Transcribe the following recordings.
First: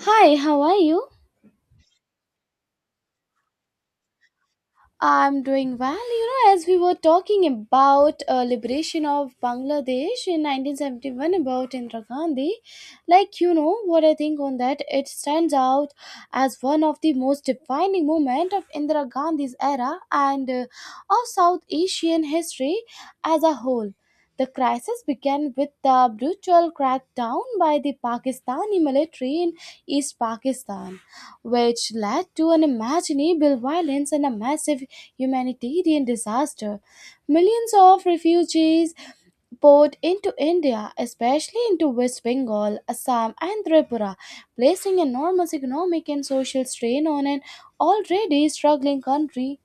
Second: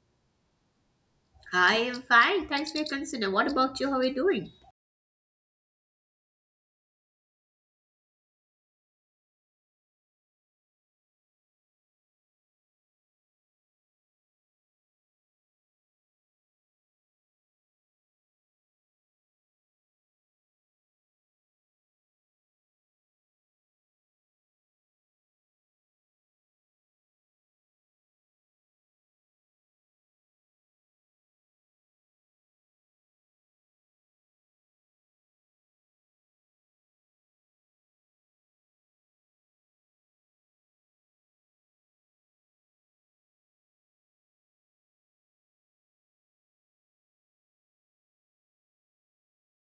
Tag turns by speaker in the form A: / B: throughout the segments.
A: Hi, how are you?
B: I am fine. Thanks for your concern. What about you? How are you doing?
A: I'm doing well. You know, as we were talking about liberation of Bangladesh in 1971 about Indira Gandhi, like you know what I think on that, it stands out as one of the most defining moment of Indira Gandhi's era and of South Asian history as a whole. The crisis began with the brutal crackdown by the Pakistani military in East Pakistan which led to unimaginable violence and a massive humanitarian disaster. Millions of refugees poured into India, especially into West Bengal, Assam, and Tripura, placing enormous economic and social strain on an already struggling country.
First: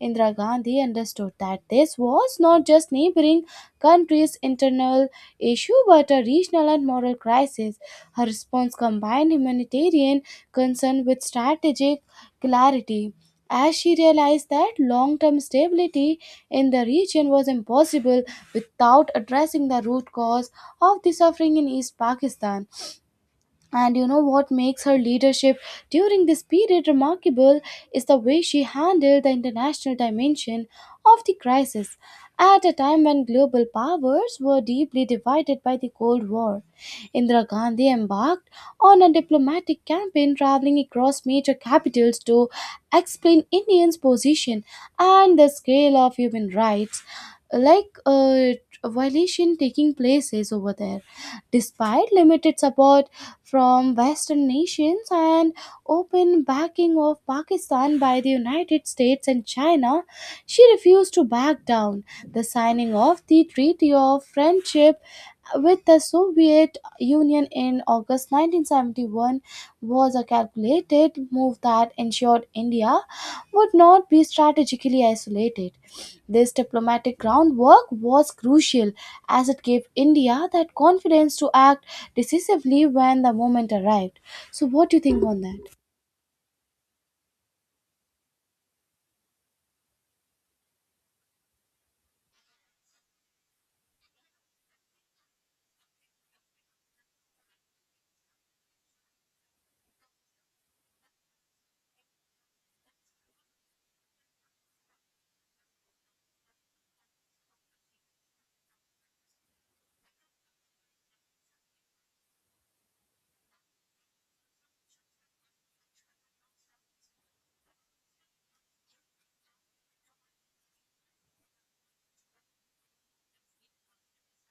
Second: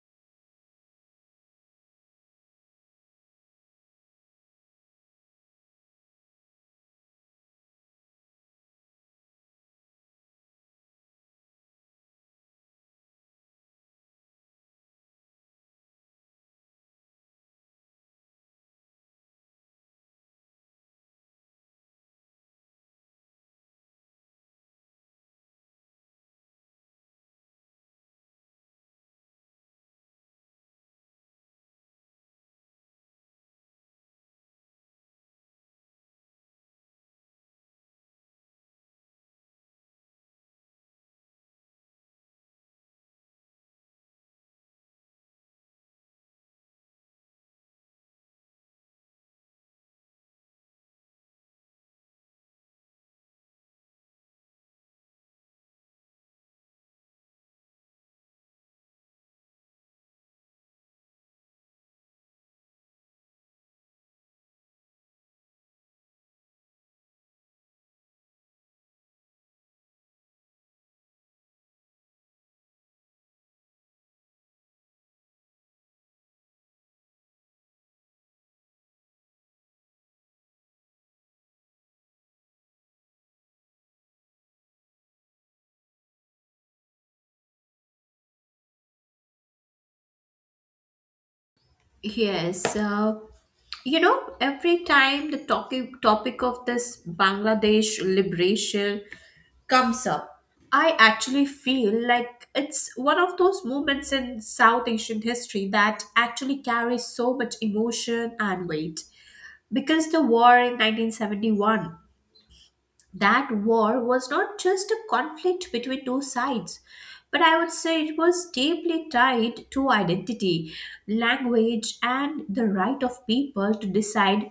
A: Indira Gandhi understood that this was not just neighboring countries' internal issue but a regional and moral crisis. Her response combined humanitarian concern with strategic clarity, as she realized that long term stability in the region was impossible without addressing the root cause of the suffering in East Pakistan. And you know what makes her leadership during this period remarkable is the way she handled the international dimension of the crisis at a time when global powers were deeply divided by the Cold War. Indira Gandhi embarked on a diplomatic campaign traveling across major capitals to explain Indians' position and the scale of human rights like uh, violation taking places over there despite limited support from western nations and open backing of Pakistan by the United States and China. She refused to back down. The signing of the treaty of friendship with the Soviet Union in August 1971 was a calculated move that ensured India would not be strategically isolated. This diplomatic groundwork was crucial as it gave India that confidence to act decisively when the moment arrived. So, what do you think on that?
B: Yes, you know, every time the topic of this Bangladesh liberation comes up, I actually feel like it's one of those moments in South Asian history that actually carries so much emotion and weight. Because the war in 1971, that war was not just a conflict between two sides, but I would say it was deeply tied to identity, language, and the right of people to decide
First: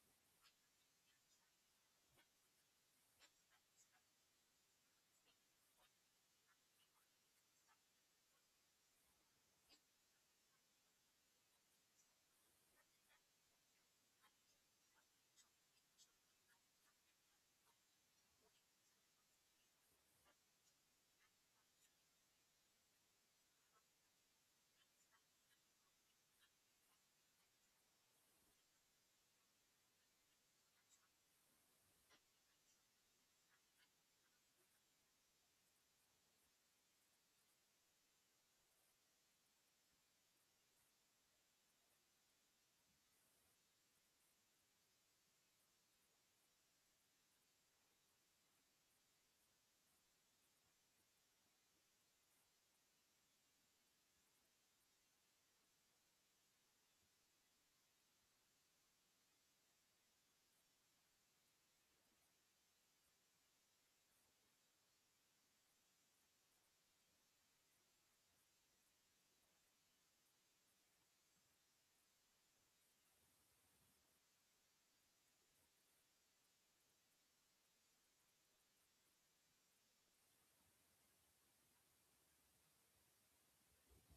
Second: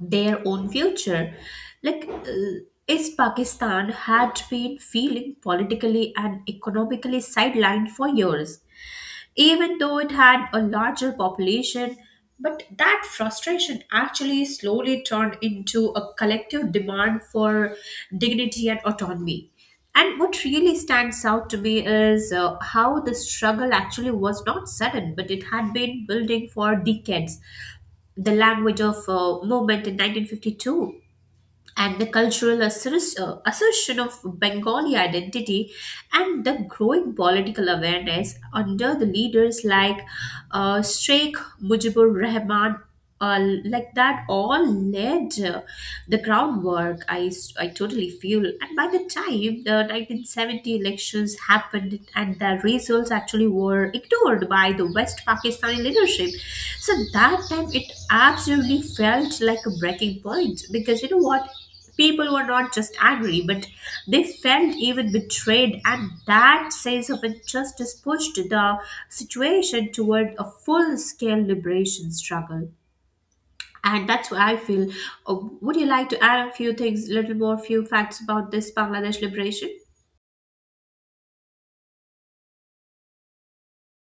B: their own future. Like, uh, is Pakistan had been feeling politically and economically sidelined for years even though it had a larger population. But that frustration actually slowly turned into a collective demand for dignity and autonomy. And what really stands out to me is how the struggle actually was not sudden, but it had been building for decades. The language of movement in 1952, and the assertion of Bengali identity, and the growing political awareness under the leaders like Sheikh Mujibur Rahman. Like that all led the groundwork I totally feel. And by the time the 1970 elections happened and the results actually were ignored by the West Pakistani leadership, so that time it absolutely felt like a breaking point, because you know what? People were not just angry, but they felt even betrayed, and that sense of injustice pushed the situation toward a full scale liberation struggle. And that's what I feel. Would you like to add a few things, little more, few facts about this Bangladesh liberation?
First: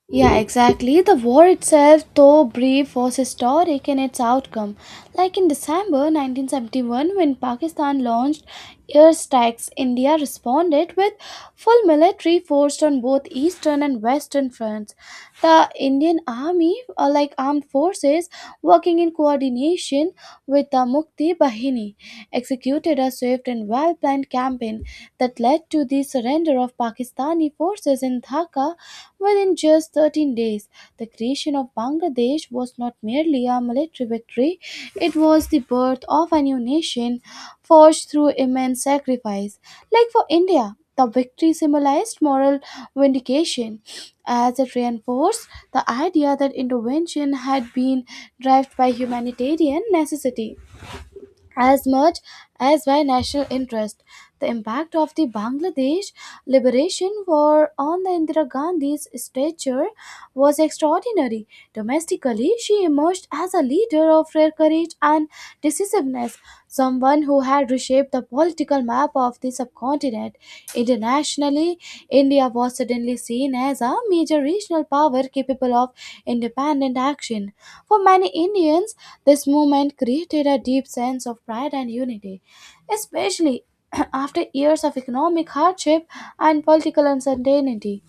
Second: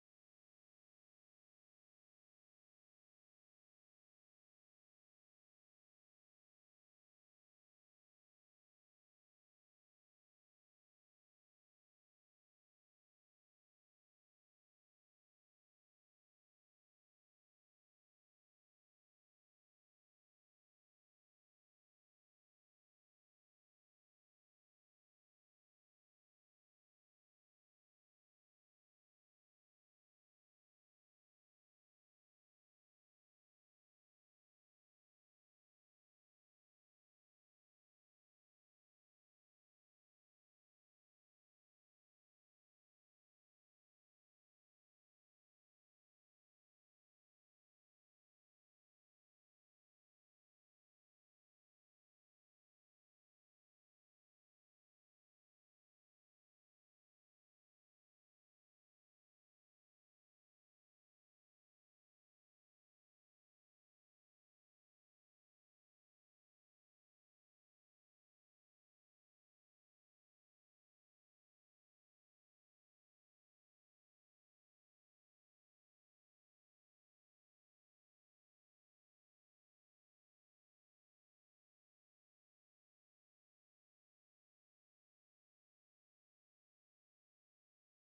A: Yeah, exactly. The war itself, though brief, was historic in its outcome. Like in December 1971, when Pakistan launched air strikes, India responded with full military force on both eastern and western fronts. The Indian army, like armed forces, working in coordination with the Mukti Bahini, executed a swift and well-planned campaign that led to the surrender of Pakistani forces in Dhaka. Within just 13 days, the creation of Bangladesh was not merely a military victory, it was the birth of a new nation forged through immense sacrifice. Like for India, the victory symbolized moral vindication as it reinforced the idea that intervention had been driven by humanitarian necessity as much as by national interest. The impact of the Bangladesh Liberation War on the Indira Gandhi's stature was extraordinary. Domestically, she emerged as a leader of rare courage and decisiveness, someone who had reshaped the political map of the subcontinent. Internationally, India was suddenly seen as a major regional power capable of independent action. For many Indians, this movement created a deep sense of pride and unity, especially after years of economic hardship and political uncertainty.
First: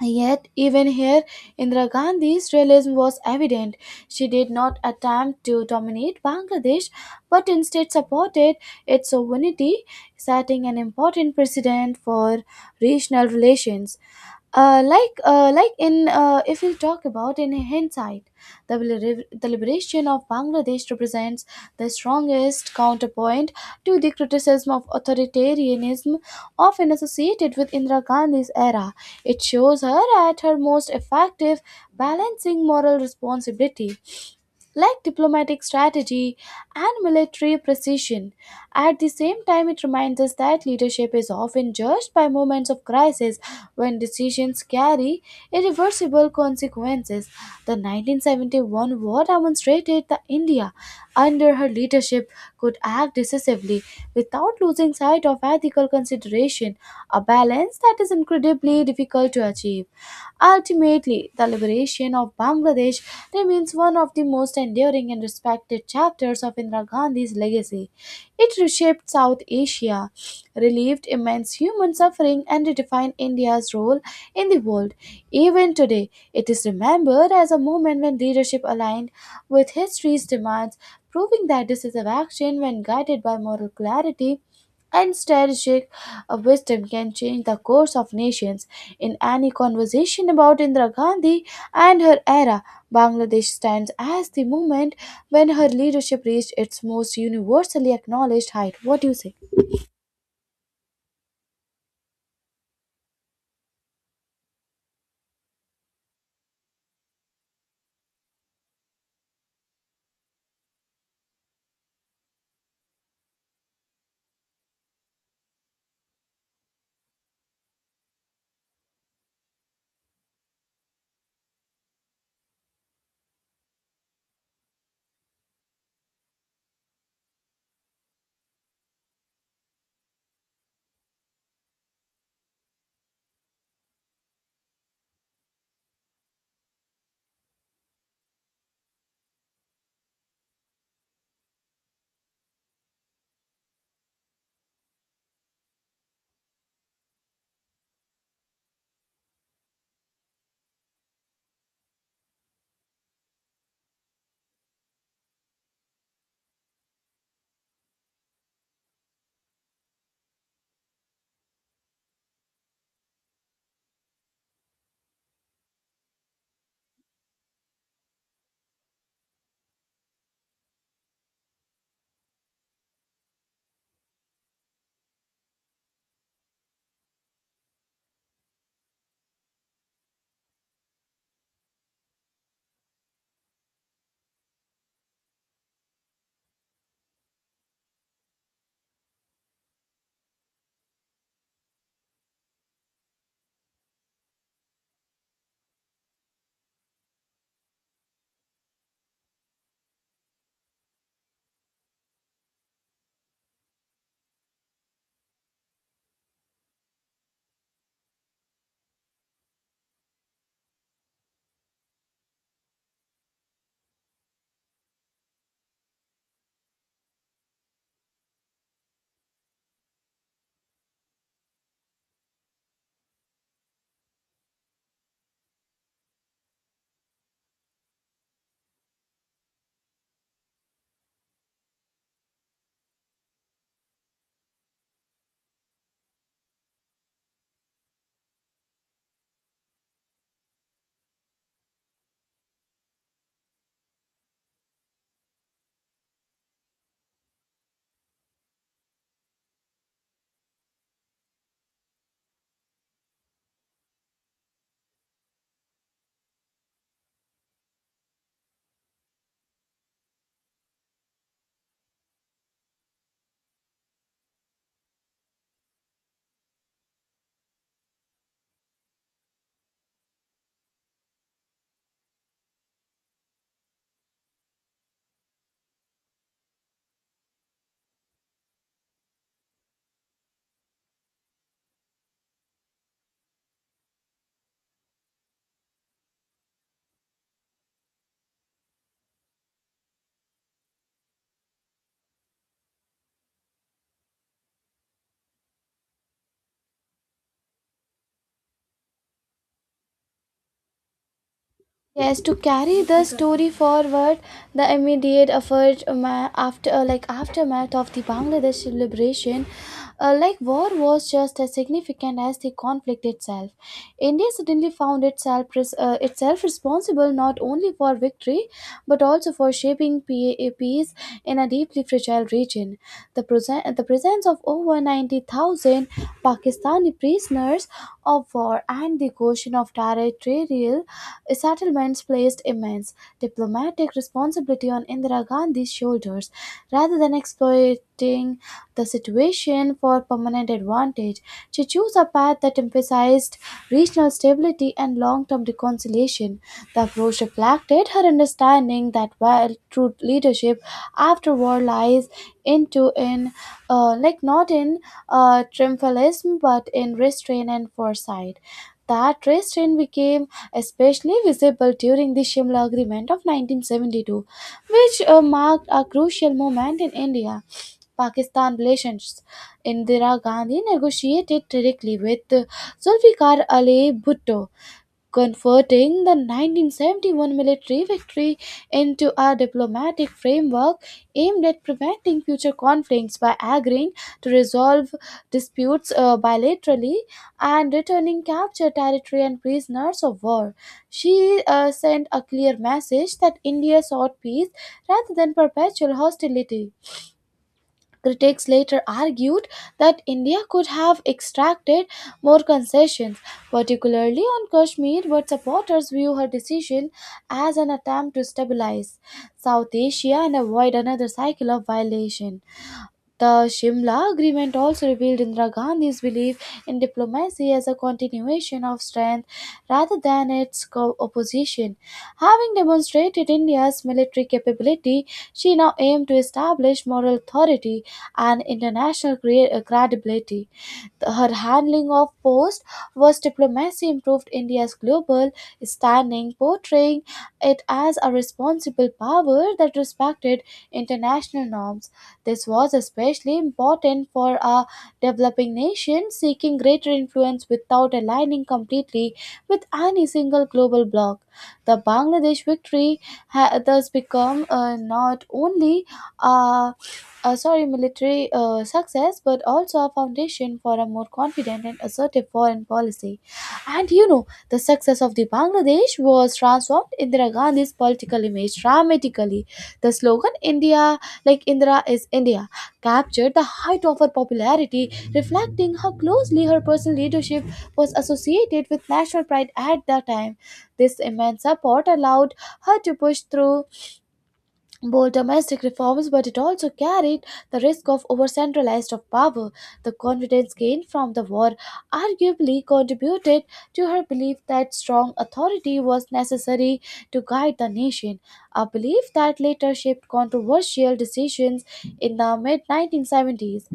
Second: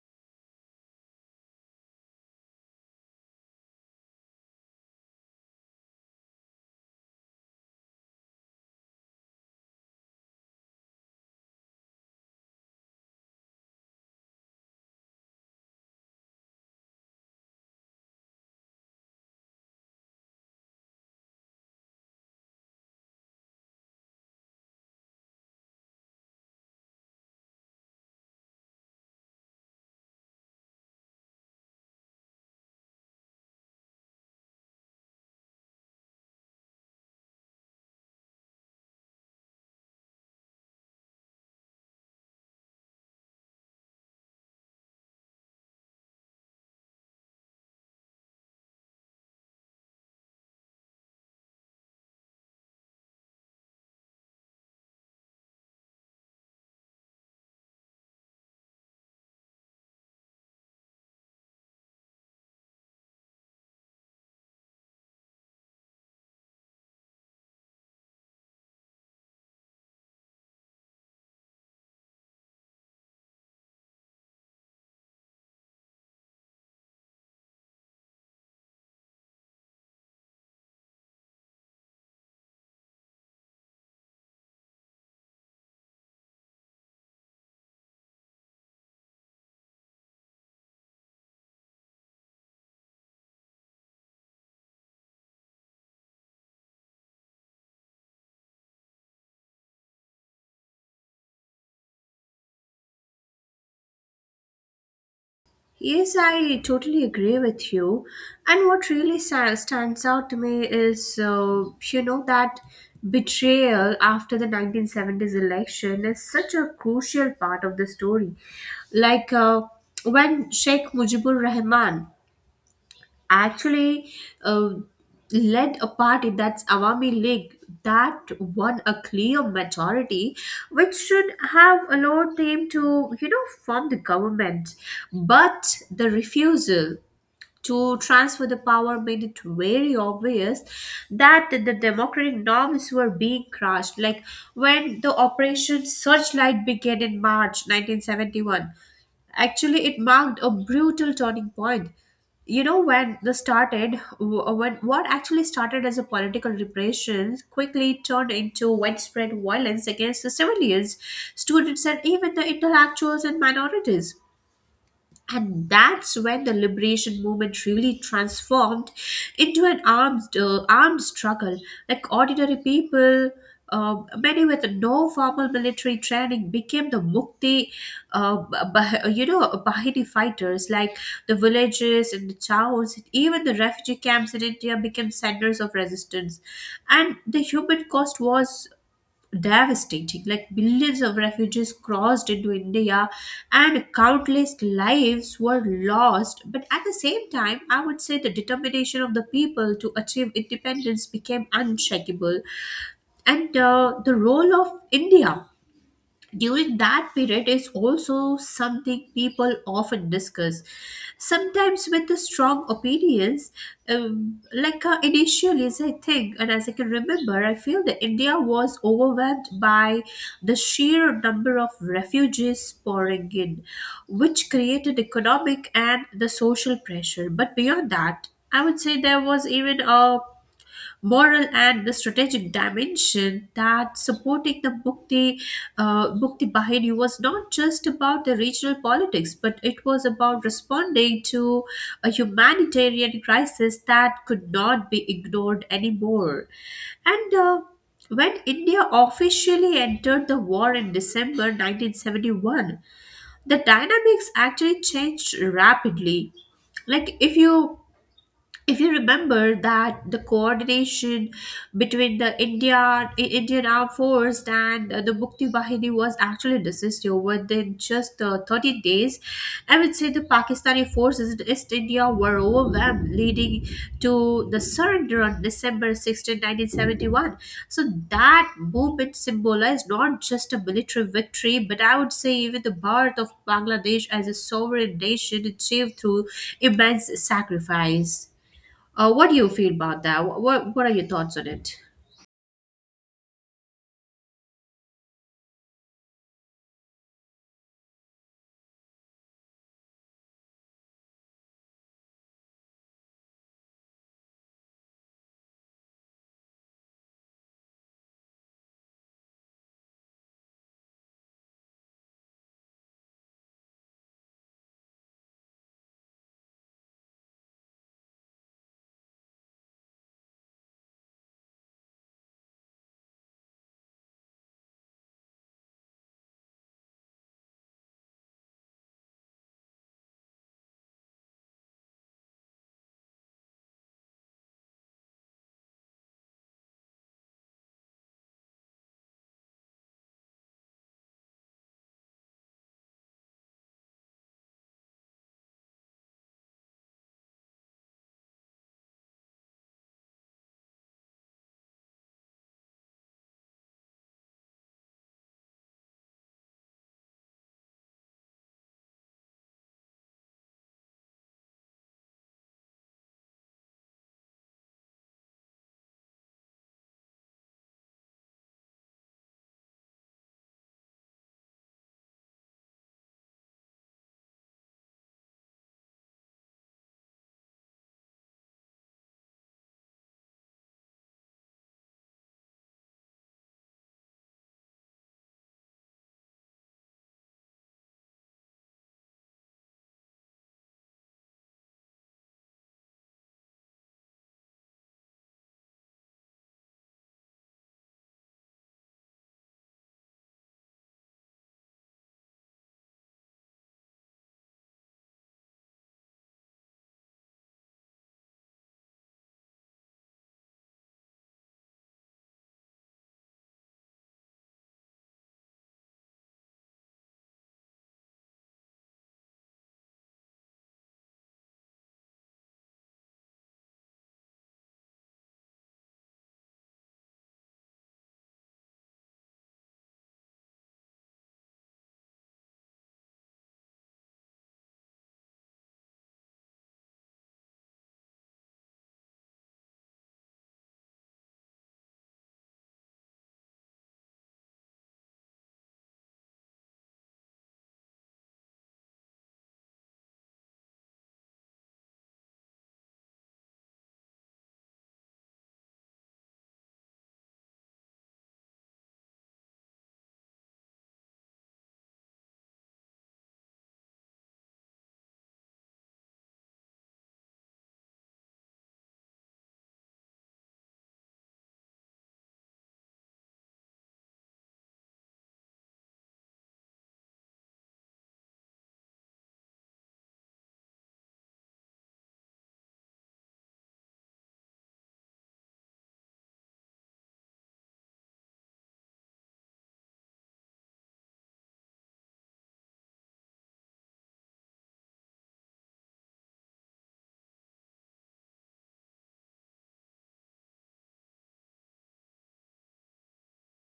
A: Yet, even here, Indira Gandhi's realism was evident. She did not attempt to dominate Bangladesh, but instead supported its sovereignty, setting an important precedent for regional relations. Like in If we talk about in hindsight, the liberation of Bangladesh represents the strongest counterpoint to the criticism of authoritarianism often associated with Indira Gandhi's era. It shows her at her most effective, balancing moral responsibility like diplomatic strategy and military precision. At the same time, it reminds us that leadership is often judged by moments of crisis when decisions carry irreversible consequences. The 1971 war demonstrated that India, under her leadership, could act decisively without losing sight of ethical consideration, a balance that is incredibly difficult to achieve. Ultimately, the liberation of Bangladesh remains one of the most enduring and respected chapters of Indira Gandhi's legacy. It reshaped South Asia, relieved immense human suffering, and redefined India's role in the world. Even today, it is remembered as a moment when leadership aligned with history's demands, proving that decisive action, when guided by moral clarity and strategic a wisdom can change the course of nations. In any conversation about Indira Gandhi and her era, Bangladesh stands as the moment when her leadership reached its most universally acknowledged height. What do you say?
B: Yes, I totally agree with you. And what really stands out to me is, you know, that betrayal after the 1970s election is such a crucial part of the story. Like uh, when Sheikh Mujibur Rahman actually uh, led a party, that's Awami League, that won a clear majority, which should have allowed them to, you know, form the government. But the refusal to transfer the power made it very obvious that the democratic norms were being crushed. Like when the Operation Searchlight began in March 1971. Actually, it marked a brutal turning point. You know, when this started, when what actually started as a political repression quickly turned into widespread violence against the civilians, students, and even the intellectuals and minorities, and that's when the liberation movement really transformed into an armed struggle. Like ordinary people, many with no formal military training, became the uh, you know, Bahini fighters. Like the villages and the towns, even the refugee camps in India, became centers of resistance. And the human cost was devastating, like billions of refugees crossed into India and countless lives were lost. But at the same time, I would say the determination of the people to achieve independence became unshakable. And the role of India during that period is also something people often discuss, sometimes with the strong opinions. Initially, as I think and as I can remember, I feel that India was overwhelmed by the sheer number of refugees pouring in, which created economic and the social pressure. But beyond that, I would say there was even a moral and the strategic dimension, that supporting the Mukti Bahini was not just about the regional politics, but it was about responding to a humanitarian crisis that could not be ignored anymore. And when India officially entered the war in December 1971, the dynamics actually changed rapidly. Like if you, if you remember that the coordination between the Indian Armed Force and the Mukti Bahini was actually necessary. Within just 30 days, I would say the Pakistani forces in East India were overwhelmed, leading to the surrender on December 16, 1971. So that movement symbolized not just a military victory, but I would say even the birth of Bangladesh as a sovereign nation achieved through immense sacrifice. What do you feel about that? What are your thoughts on it?
A: Yes, to carry the story forward, the immediate effort ma- after like aftermath of the Bangladesh liberation, like war was just as significant as the conflict itself. India suddenly found itself responsible not only for victory but also for shaping a peace in a deeply fragile region. The presence of over 90,000 Pakistani prisoners of war and the question of territorial settlements placed immense diplomatic responsibility on Indira Gandhi's shoulders rather than exploiting the situation for permanent advantage. She chose a path that emphasized regional stability and long term reconciliation. The approach reflected her understanding that while true leadership after war lies into in like not in triumphalism but in restraint and foresight. That restraint became especially visible during the Shimla Agreement of 1972, which marked a crucial moment in India Pakistan relations. Indira Gandhi negotiated directly with Zulfikar Ali Bhutto, converting the 1971 military victory into a diplomatic framework aimed at preventing future conflicts by agreeing to resolve disputes bilaterally and returning captured territory and prisoners of war. She sent a clear message that India sought peace rather than perpetual hostility. Critics later argued that India could have extracted more concessions, particularly on Kashmir, but supporters view her decision as an attempt to stabilize South Asia and avoid another cycle of violation. The Shimla Agreement also revealed Indira Gandhi's belief in diplomacy as a continuation of strength rather than its opposition. Having demonstrated India's military capability, she now aimed to establish moral authority and international credibility. Her handling of post was diplomacy improved India's global standing, portraying it as a responsible power that respected international norms. This was especially important for a developing nation seeking greater influence without aligning completely with any single global bloc. The Bangladesh victory thus become not only uh, sorry, military success, but also a foundation for a more confident and assertive foreign policy. And you know, the success of the Bangladesh was transformed Indira Gandhi's political image dramatically. The slogan "India like Indira is India" captured the height of her popularity, reflecting how closely her personal leadership was associated with national pride at the time. This immense support allowed her to push through bold domestic reforms, but it also carried the risk of over-centralized of power. The confidence gained from the war arguably contributed to her belief that strong authority was necessary to guide the nation, a belief that later shaped controversial decisions in the mid-1970s.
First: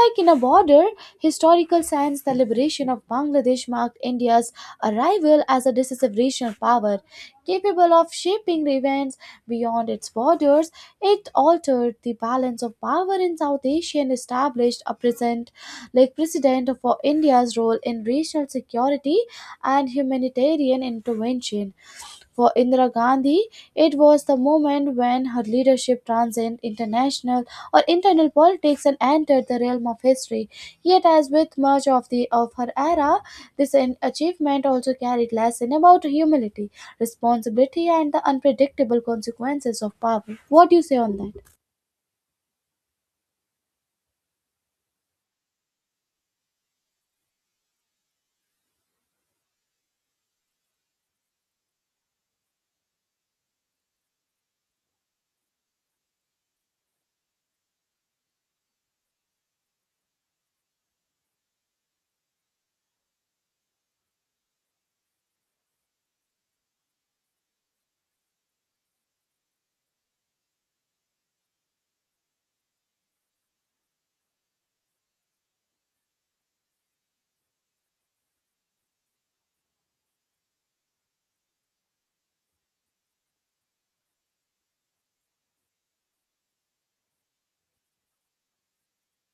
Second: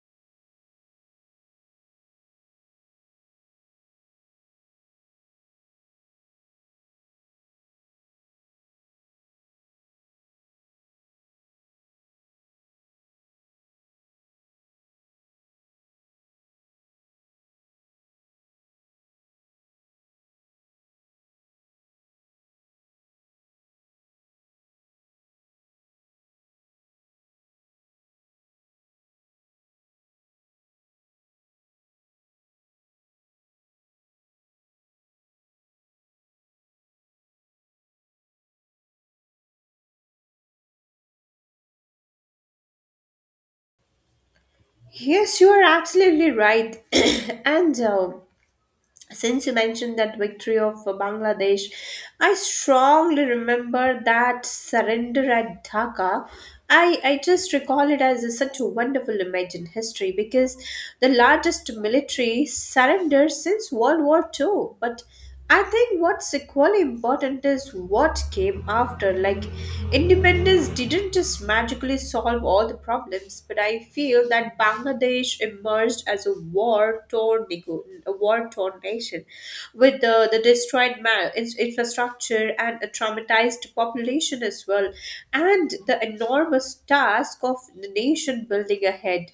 A: Like in a broader historical sense, the liberation of Bangladesh marked India's arrival as a decisive regional power, capable of shaping events beyond its borders. It altered the balance of power in South Asia and established a present, like precedent for India's role in regional security and humanitarian intervention. For Indira Gandhi, it was the moment when her leadership transcended international or internal politics and entered the realm of history. Yet, as with much of the of her era, this achievement also carried lesson about humility, responsibility, and the unpredictable consequences of power. What do you say on that?
B: Yes, you are absolutely right. And since you mentioned that victory of Bangladesh, I strongly remember that surrender at Dhaka. I just recall it as such a wonderful image in history, because the largest military surrender since World War Two. But I think what's equally important is what came after. Like, independence didn't just magically solve all the problems, but I feel that Bangladesh emerged as a a war-torn nation, with the infrastructure and a traumatized population as well, and the enormous task of the nation building ahead.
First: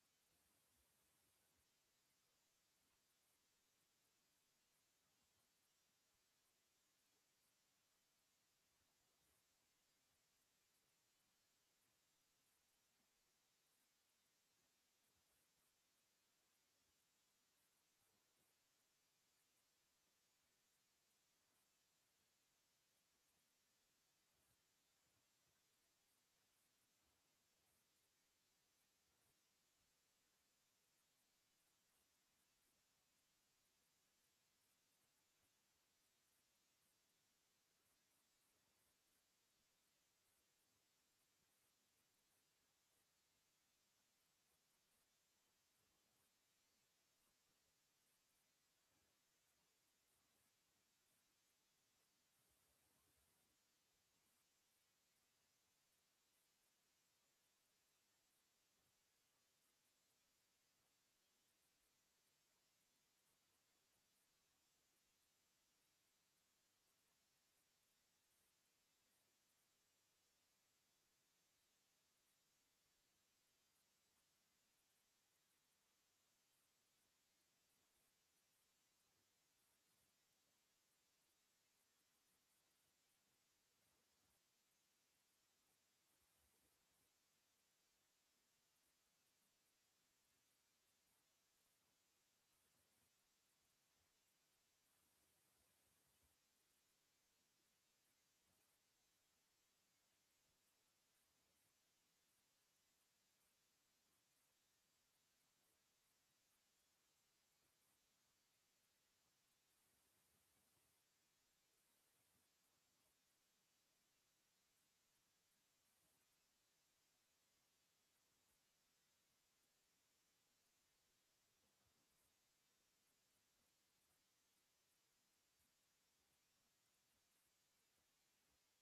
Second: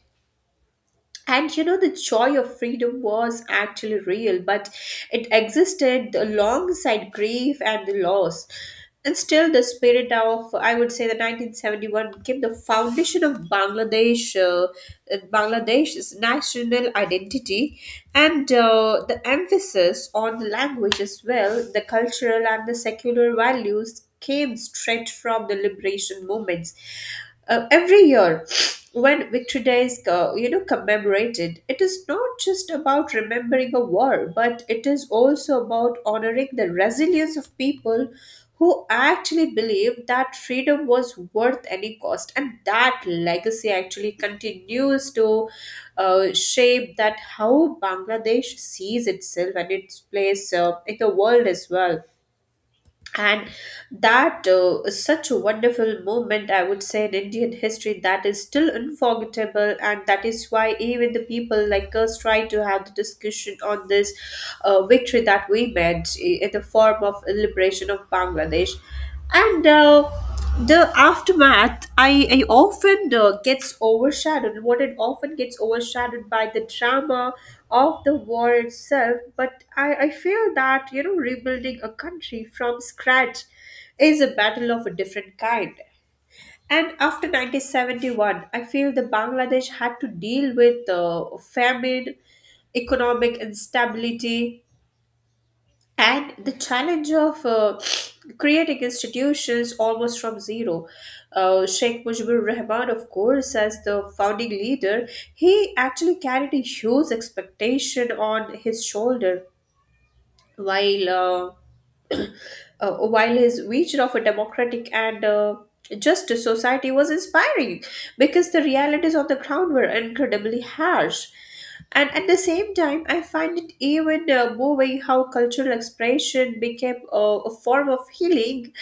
B: And you know, the joy of freedom was actually real, but it existed alongside grief and the loss. And still, the spirit of, I would say, the 1971 became the foundation of Bangladesh's national identity. And the emphasis on the language as well, the cultural and the secular values, came straight from the liberation movements. Every year when Victory Day is, you know, commemorated, it is not just about remembering a war, but it is also about honoring the resilience of people who actually believed that freedom was worth any cost. And that legacy actually continues to shape that how Bangladesh sees itself and its place in the world as well. And that is such a wonderful moment, I would say, in Indian history that is still unforgettable, and that is why even the people like us try to have the discussion on this victory that we made, in the form of liberation of Bangladesh. And the aftermath, I often gets overshadowed, what it often gets overshadowed by the drama of the war itself. But I feel that, you know, rebuilding a country from scratch is a battle of a different kind. And after 1971, I feel the Bangladesh had to deal with famine, economic instability, and the challenge of creating institutions almost from zero. Sheikh Mujibur Rahman, of course, as the founding leader, he actually carried a huge expectation on his shoulder. While while his vision of a democratic and just a society was inspiring, because the realities on the ground were incredibly harsh. And at the same time, I find it even moving how cultural expression became a form of healing,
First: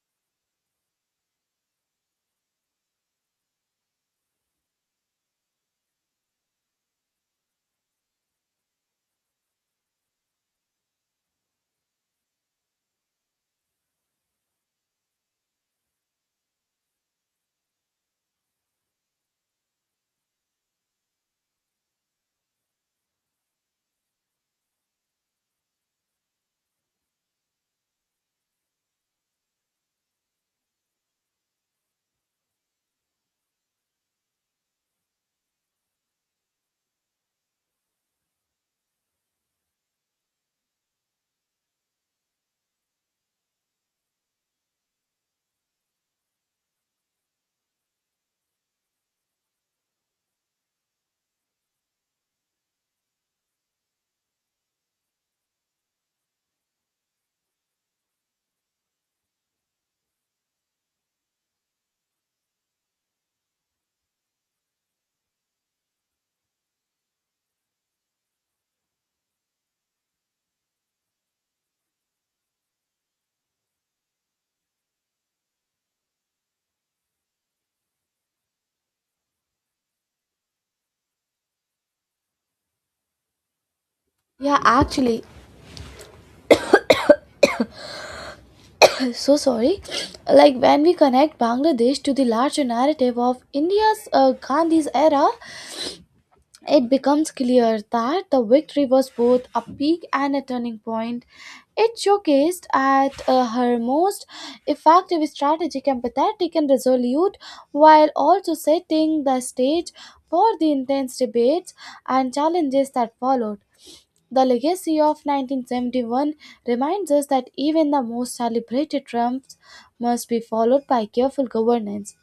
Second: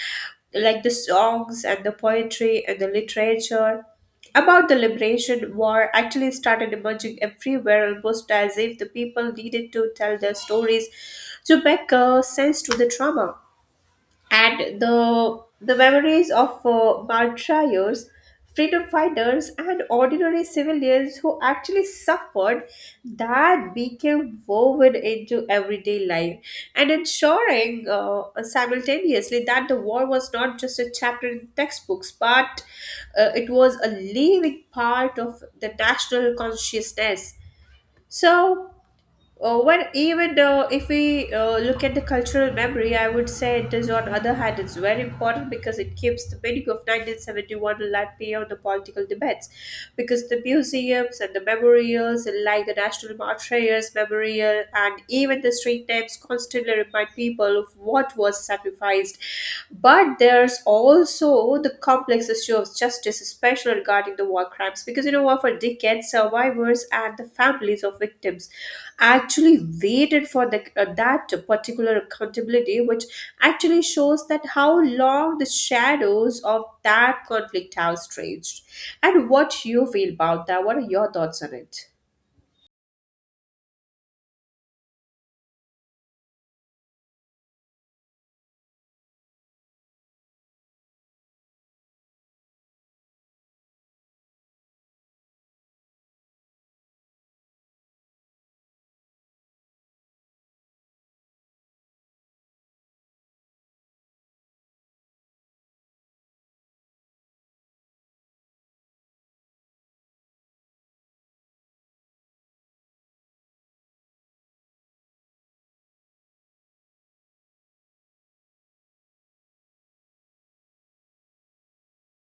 B: like the songs and the poetry and the literature about the liberation war actually started emerging everywhere, almost as if the people needed to tell their stories to make sense to the trauma. And the memories of martyrs, freedom fighters, and ordinary civilians who actually suffered, that became woven into everyday life, and ensuring simultaneously that the war was not just a chapter in textbooks, but it was a living part of the national consciousness. So well, even if we look at the cultural memory, I would say it is, on other hand, it's very important because it keeps the meaning of 1971 alive beyond the political debates. Because the museums and the memorials, like the National Martyrs Memorial and even the street names, constantly remind people of what was sacrificed. But there's also the complex issue of justice, especially regarding the war crimes, because you know what, for decades, survivors and the families of victims actually waited for the, that particular accountability, which actually shows that how long the shadows of that conflict have stretched. And what you feel about that? What are your thoughts on it?
A: Yeah, actually, so sorry. Like when we connect Bangladesh to the larger narrative of India's Gandhi's era, it becomes clear that the victory was both a peak and a turning point. It showcased at her most effective strategic, empathetic, and resolute, while also setting the stage for the intense debates and challenges that followed. The legacy of 1971 reminds us that even the most celebrated triumphs must be followed by careful governance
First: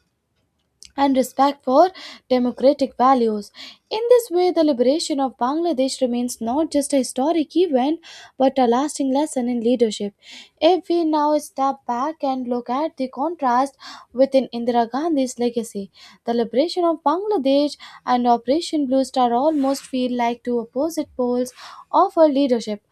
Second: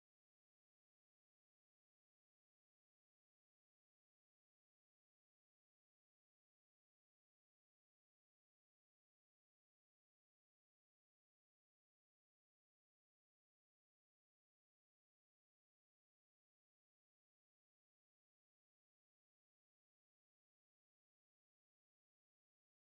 A: and respect for democratic values. In this way, the liberation of Bangladesh remains not just a historic event but a lasting lesson in leadership. If we now step back and look at the contrast within Indira Gandhi's legacy, the liberation of Bangladesh and Operation Blue Star almost feel like two opposite poles of her leadership.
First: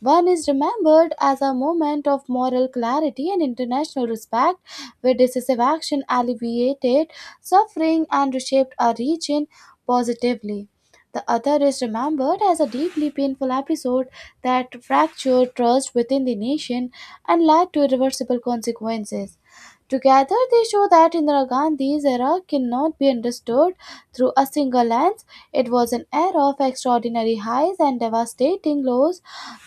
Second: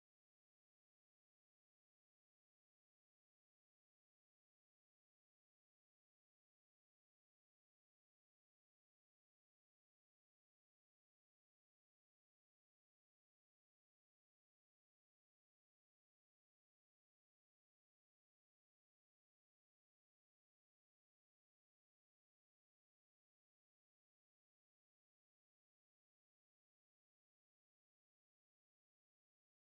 A: One is remembered as a moment of moral clarity and international respect, where decisive action alleviated suffering and reshaped our region positively. The other is remembered as a deeply painful episode that fractured trust within the nation and led to irreversible consequences. Together, they show that Indira Gandhi's era cannot be understood through a single lens. It was an era of extraordinary highs and devastating lows,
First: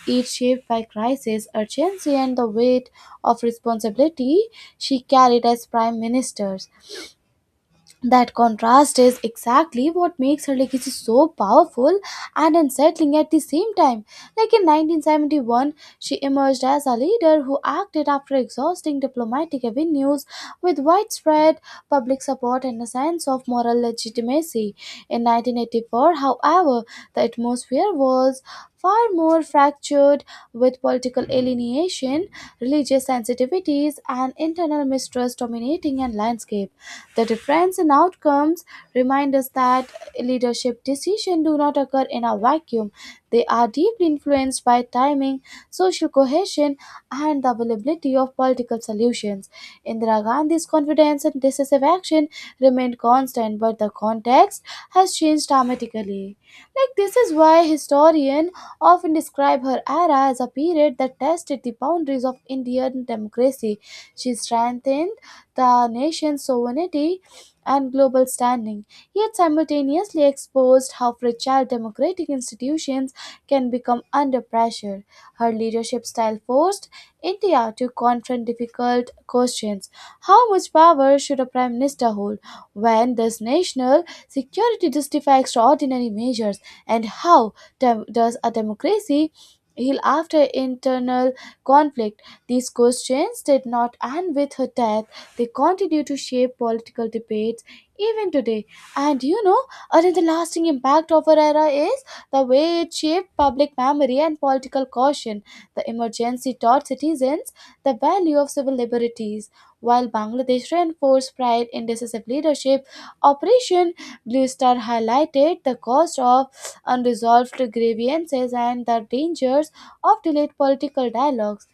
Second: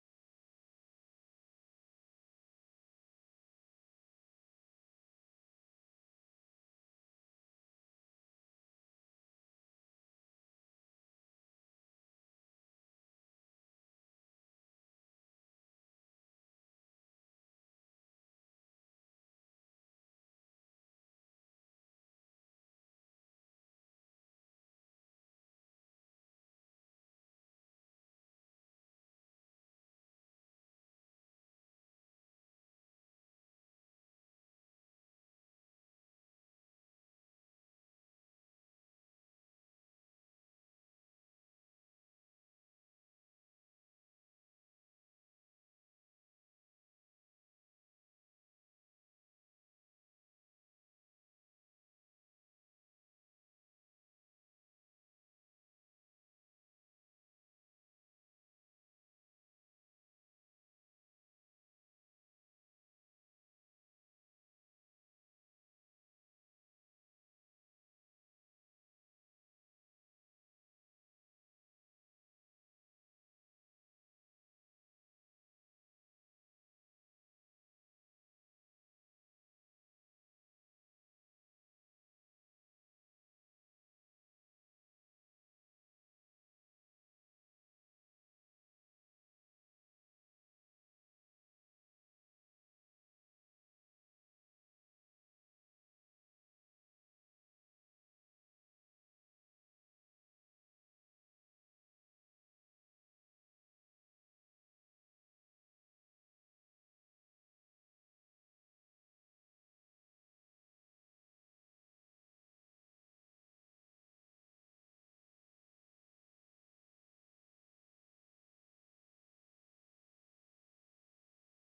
A: each shaped by crisis, urgency, and the weight of responsibility she carried as prime minister. That contrast is exactly what makes her legacy so powerful and unsettling at the same time. Like in 1971, she emerged as a leader who acted after exhausting diplomatic avenues with widespread public support and a sense of moral legitimacy. In 1984, however, the atmosphere was far more fractured with political alienation, religious sensitivities, and internal mistrust dominating a landscape. The difference in outcomes remind us that leadership decisions do not occur in a vacuum. They are deeply influenced by timing, social cohesion, and the availability of political solutions. Indira Gandhi's confidence and decisive action remained constant, but the context has changed dramatically. Like this is why historians often describe her era as a period that tested the boundaries of Indian democracy. She strengthened the nation's sovereignty and global standing, yet simultaneously exposed how fragile democratic institutions can become under pressure. Her leadership style forced India to confront difficult questions. How much power should a prime minister hold? When does national security justify extraordinary measures? And how does a democracy heal after internal conflict? These questions did not end with her death. They continue to shape political debates even today. And you know, Another lasting impact of our era is the way it shaped public memory and political caution. The emergency taught citizens the value of civil liberties. While Bangladesh reinforced pride in decisive leadership, Operation Blue Star highlighted the cost of unresolved grievances and the dangers of delayed political dialogues.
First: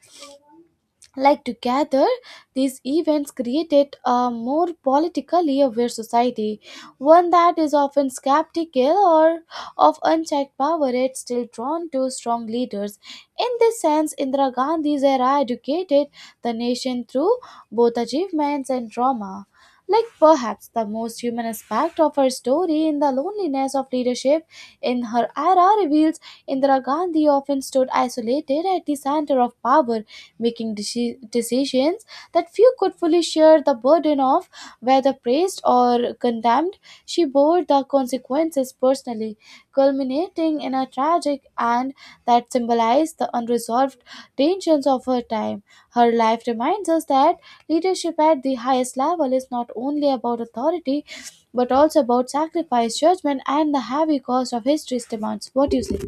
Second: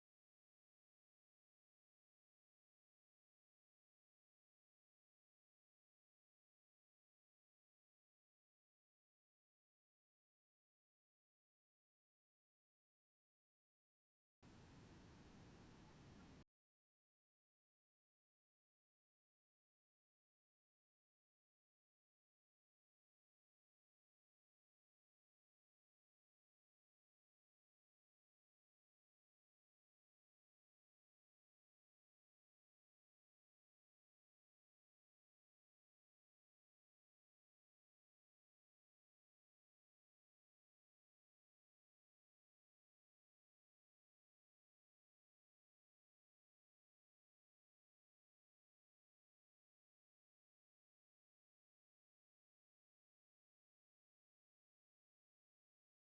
A: Like, together these events created a more politically aware society, one that is often skeptical or of unchecked power yet still drawn to strong leaders. In this sense, Indira Gandhi's era educated the nation through both achievements and trauma. Like, perhaps the most human aspect of her story in the loneliness of leadership in her era reveals Indira Gandhi often stood isolated at the center of power, making decisions that few could fully share the burden of, whether praised or condemned. She bore the consequences personally, culminating in a tragic end that symbolized the unresolved tensions of her time. Her life reminds us that leadership at the highest level is not only about authority but also about sacrifice, judgment, and the heavy cost of history's demands. What do you say?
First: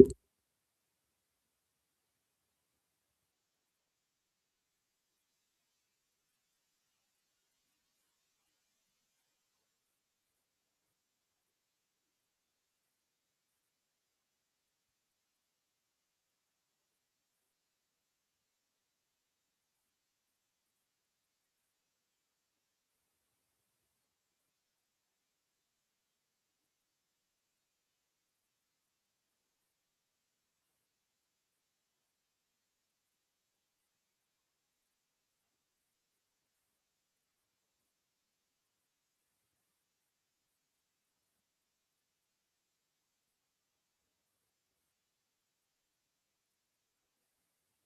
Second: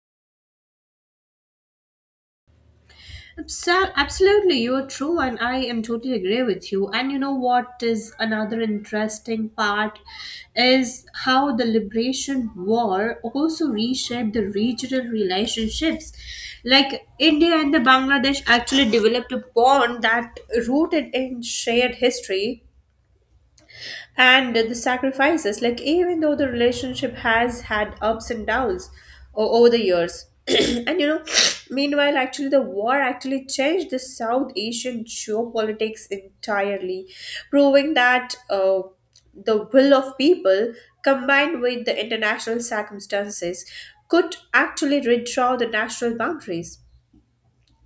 B: Absolutely, you are true, and I am totally agree with you. And you know what is another interesting part is how the liberation war also reshaped the regional relationships. Like India and the Bangladesh actually developed a bond that rooted in shared history and the sacrifices, like even though the relationship has had ups and downs over the years. And you know, meanwhile actually the war actually changed the South Asian geopolitics entirely, proving that the will of people combined with the international circumstances could actually redraw the national boundaries.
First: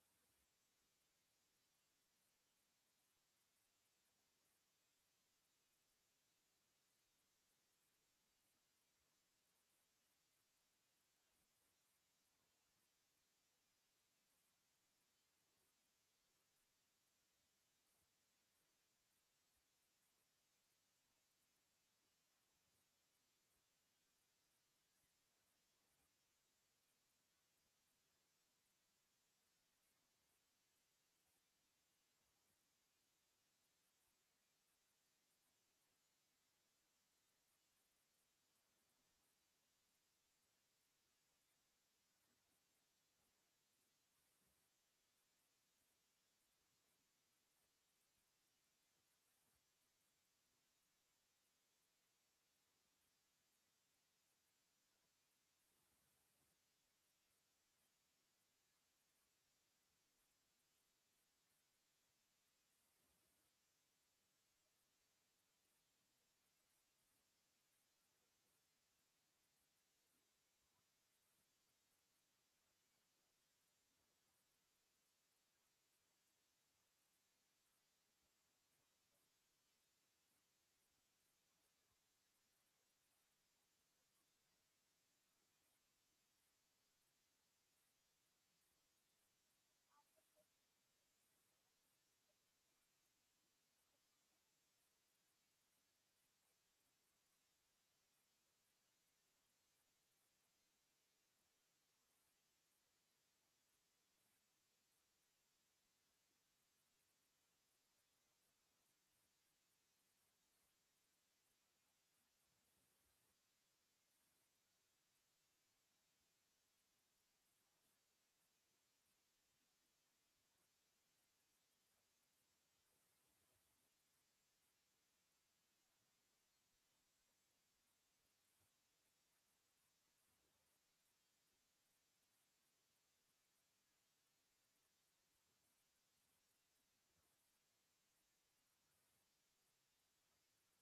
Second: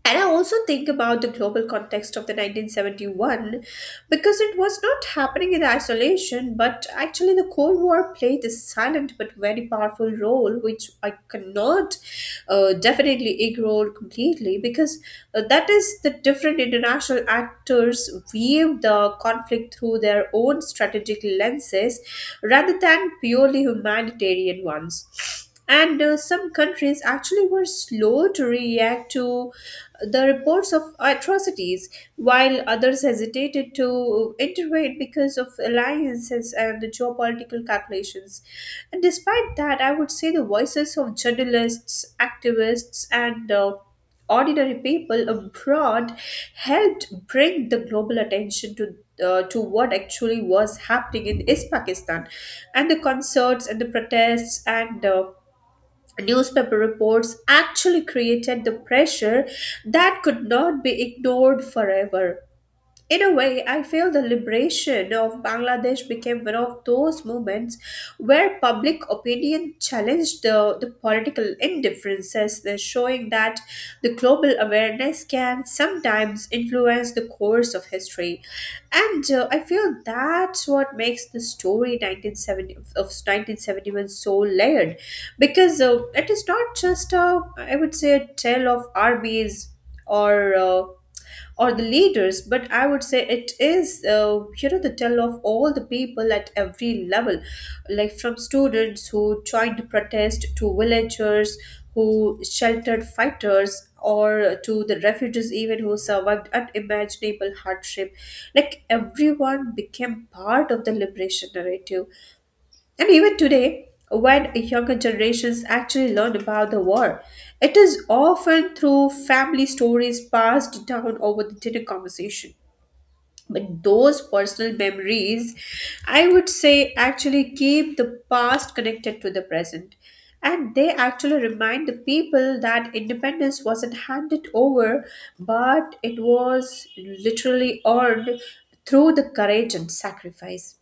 B: And I also think about the global context of the 1971, because it was not happening in isolation, but actually the Cold War played a silent but very powerful role, which I cannot definitely ignore completely, because that is the different international actors view the conflict through their own strategic lenses rather than purely humanitarian ones. And some countries actually were slow to react to the reports of atrocities, while others hesitated to intervene because of alliances and the geopolitical calculations. And despite that, I would say the voices of journalists, activists, and ordinary people abroad helped bring the global attention to to what actually was happening in East Pakistan, and the concerts and the protests and newspaper reports actually created the pressure that could not be ignored forever. In a way, I feel the liberation of Bangladesh became one of those moments where public opinion challenged the political indifferences, thus showing that the global awareness can sometimes influence the course of history. And I feel that's what makes the story of 1971 so layered because it is not just a, I would say, a tale of armies or. Uh, or the leaders, but I would say it is the tell of all the people at every level, like from students who joined to protest to villagers who sheltered fighters or to the refugees even who survived unimaginable hardship. Like everyone became part of the liberation narrative, and even today, when younger generations actually learn about the war, it is often through family stories passed down over the dinner conversation. But those personal memories, I would say, actually keep the past connected to the present. And they actually remind the people that independence wasn't handed over, but it was literally earned through the courage and sacrifice.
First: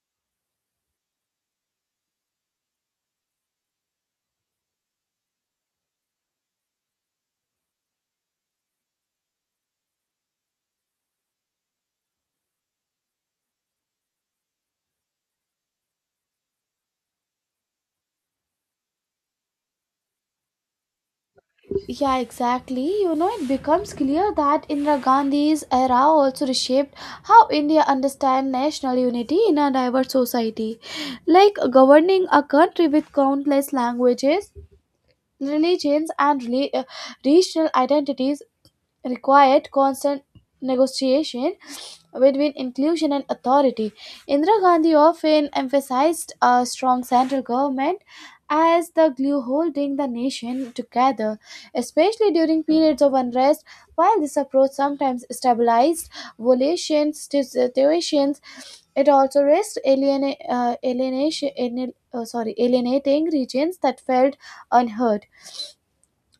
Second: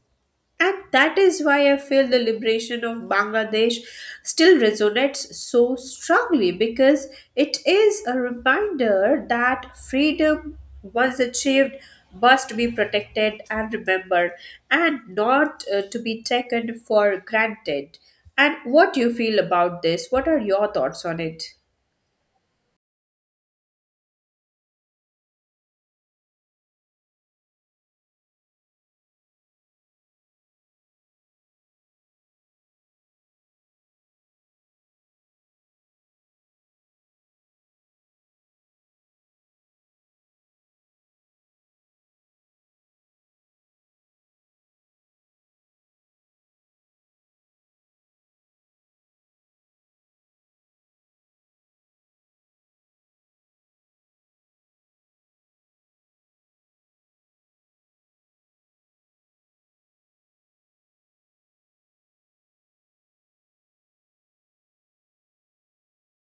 B: And that is why I feel the liberation of Bangladesh still resonates so strongly because it is a reminder that freedom, once achieved, must be protected and remembered and not to be taken for granted. And what do you feel about this? What are your thoughts on it?
A: Yeah, exactly. You know, it becomes clear that Indira Gandhi's era also reshaped how India understands national unity in a diverse society. Like governing a country with countless languages, religions, and regional identities required constant negotiation between inclusion and authority. Indira Gandhi often emphasized a strong central government as the glue holding the nation together, especially during periods of unrest. While this approach sometimes stabilized violations situations, it also risked alienation, sorry, alienating regions that felt unheard.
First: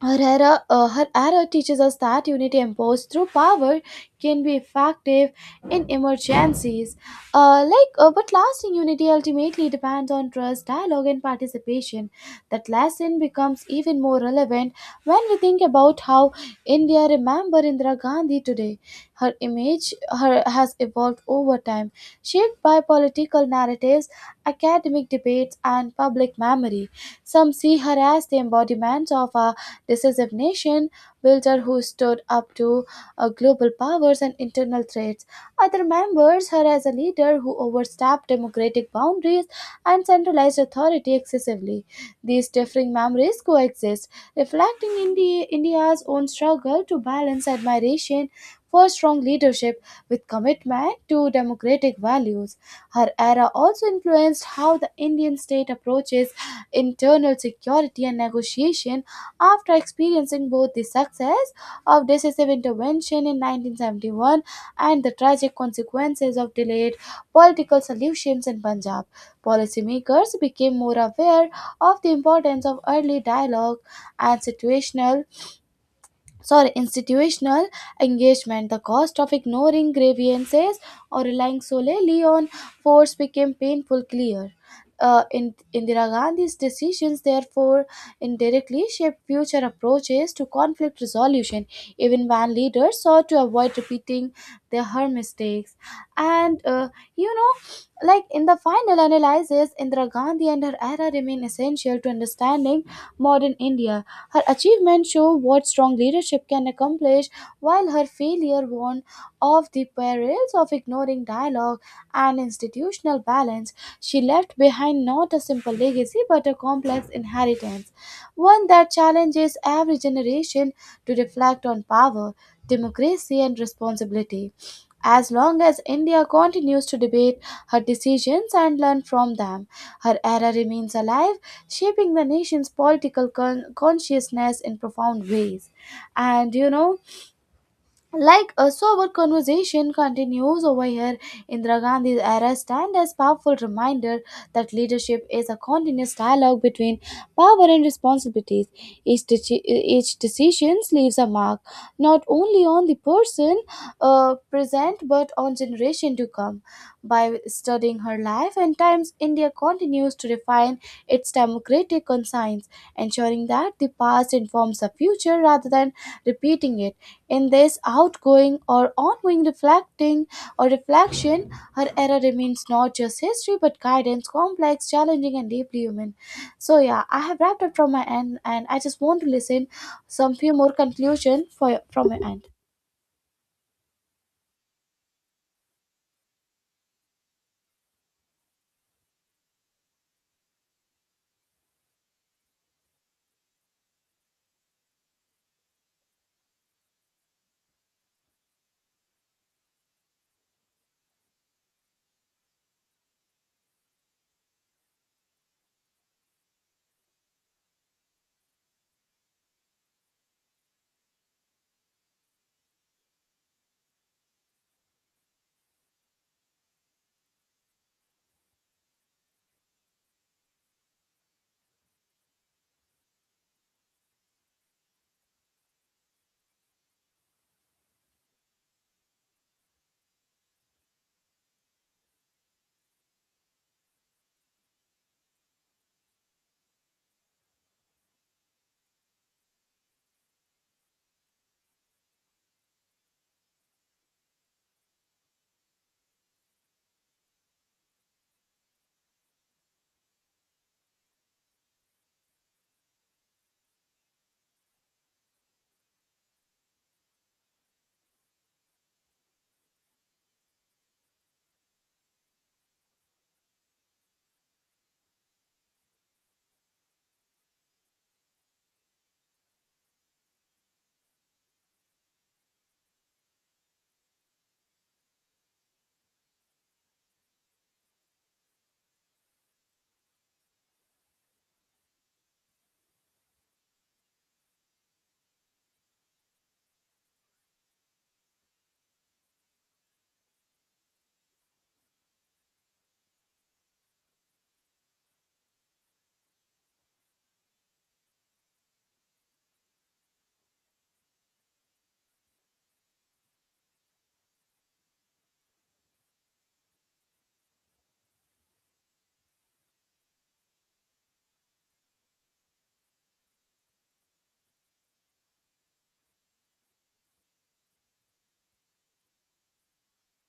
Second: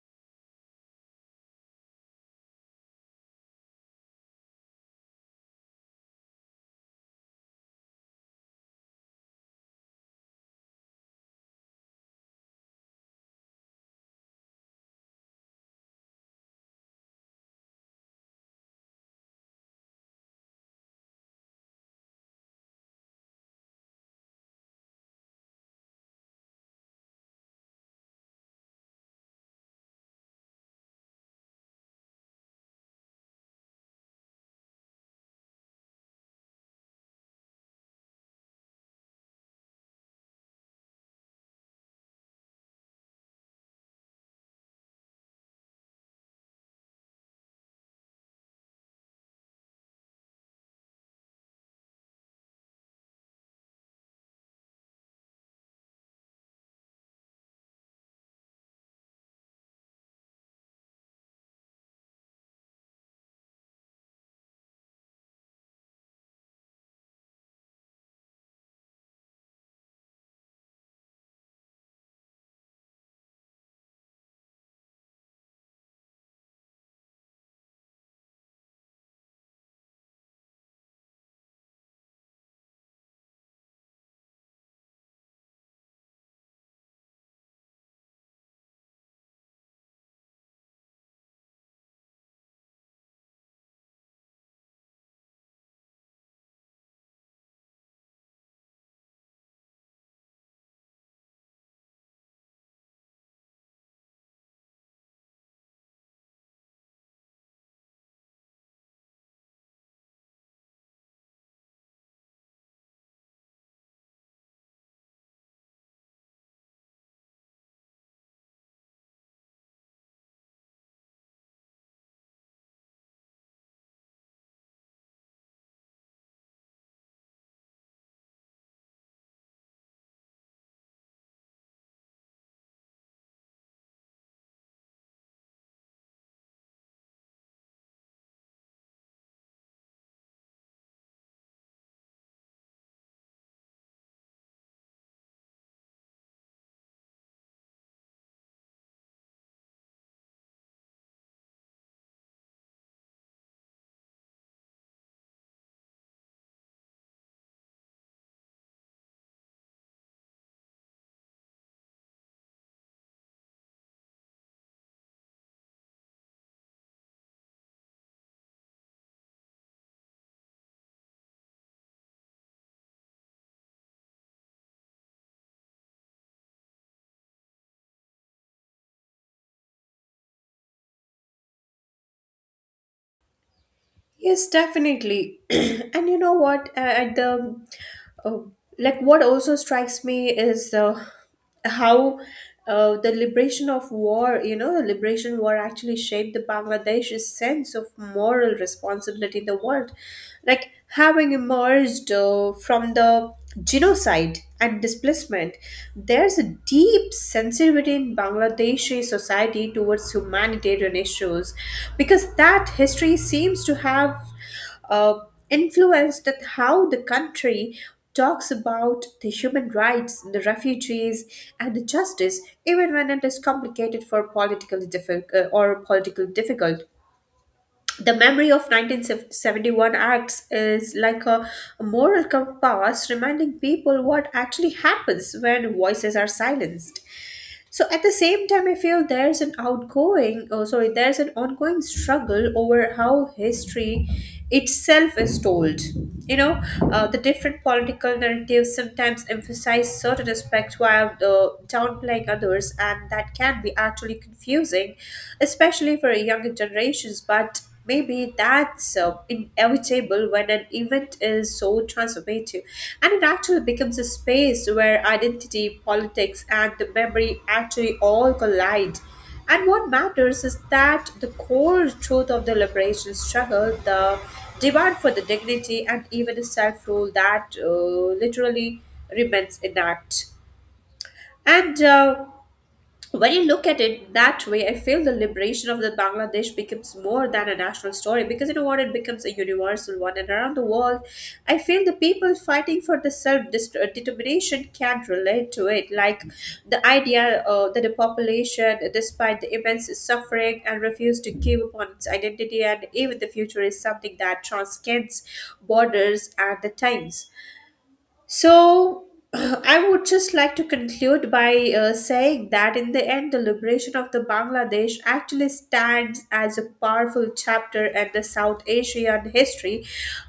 A: Her era teaches us that unity imposed through power can be effective in emergencies. But lasting unity ultimately depends on trust, dialogue, and participation. That lesson becomes even more relevant when we think about how India remembers Indira Gandhi today. Her image has evolved over time, shaped by political narratives, academic debates, and public memory. Some see her as the embodiment of a this is a nation builder who stood up to global powers and internal threats. Other members her as a leader who overstepped democratic boundaries and centralized authority excessively. These differing memories coexist, reflecting India's own struggle to balance admiration for strong leadership with commitment to democratic values. Her era also influenced how the Indian state approaches internal security and negotiation after experiencing both the success of decisive intervention in 1971 and the tragic consequences of delayed political solutions in Punjab. Policymakers became more aware of the importance of early dialogue and situational, sorry, institutional engagement. The cost of ignoring grievances or relying solely on force became painful clear, in Indira Gandhi's decisions, therefore, indirectly shaped future approaches to conflict resolution, even when leaders sought to avoid repeating their her mistakes. And uh, like, in the final analysis, Indira Gandhi and her era remain essential to understanding modern India. Her achievements show what strong leadership can accomplish, while her failure warned of the perils of ignoring dialogue and institutional balance. She left behind not a simple legacy but a complex inheritance, one that challenges every generation to reflect on power, democracy, and responsibility. As long as India continues to debate her decisions and learn from them, her era remains alive, shaping the nation's political consciousness in profound ways. And you know, like, a sober conversation continues over here. Indira Gandhi's era stand as powerful reminder that leadership is a continuous dialogue between power and responsibilities. Each decision leaves a mark, not only on the person present but on generation to come. By studying her life and times, India continues to refine its democratic conscience, ensuring that the past informs the future rather than repeating it. In this outgoing or ongoing reflecting or reflection, her era remains not just history but guidance, complex, challenging, and deeply human. So yeah, I have wrapped up from my end, and I just want to listen some few more conclusion for from my end.
B: Yes, definitely. And you know what? Oh, like what also strikes me is how the liberation war actually shaped the Bangladesh's sense of moral responsibility in the world. Like having emerged from the genocide and displacement, there's a deep sensitivity in Bangladeshi society towards humanitarian issues because that history seems to have uh, influenced that how the country talks about the human rights, the refugees, and the justice, even when it is complicated for politically difficult or politically difficult. The memory of 1971 acts is like a moral compass, reminding people what actually happens when voices are silenced. So at the same time, I feel there's an ongoing struggle over how history itself is told. You know, the different political narratives sometimes emphasize certain aspects while downplaying others, and that can be actually confusing, especially for younger generations. But maybe that's inevitable when an event is so transformative, and it actually becomes a space where identity, politics, and the memory actually all collide. And what matters is that the core truth of the liberation struggle, the demand for the dignity and even the self rule that literally remains intact. And when you look at it that way, I feel the liberation of the Bangladesh becomes more than a national story, because you know what, it becomes a universal one. And around the world, I feel the people fighting for the self determination can relate to it. Like the idea that the population, despite the immense suffering and refuse to give up on its identity and even the future, is something that transcends borders and the times. So, I would just like to conclude by saying that in the end, the liberation of the Bangladesh actually stands as a powerful chapter in the South Asian history,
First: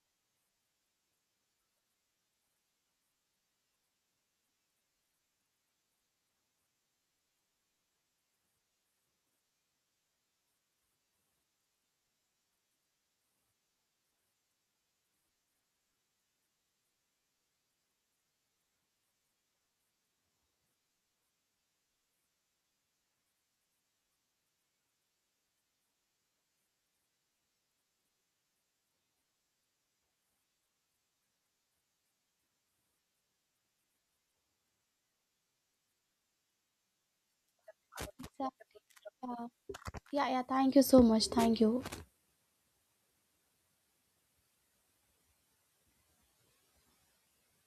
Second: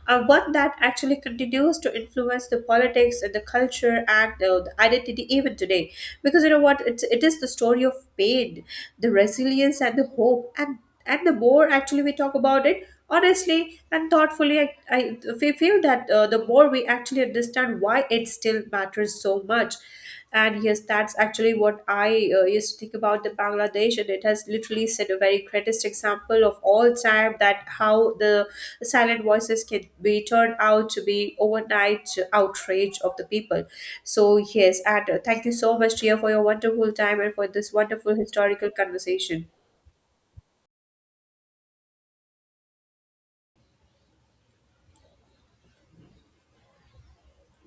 B: one that actually continues to influence the politics and the culture and the identity even today. Because you know what, it is the story of pain, the resilience, and the hope, and at the more actually we talk about it honestly and thoughtfully, I feel that the more we actually understand why it still matters so much. And yes, that's actually what I used to think about the Bangladesh, and it has literally set a very greatest example of all time, that how the silent voices can be turned out to be overnight outrage of the people. So yes, and thank you so much, Tia, for your wonderful time and for this wonderful
A: Yeah,
B: historical conversation.
A: yeah. Thank you so much. Thank you.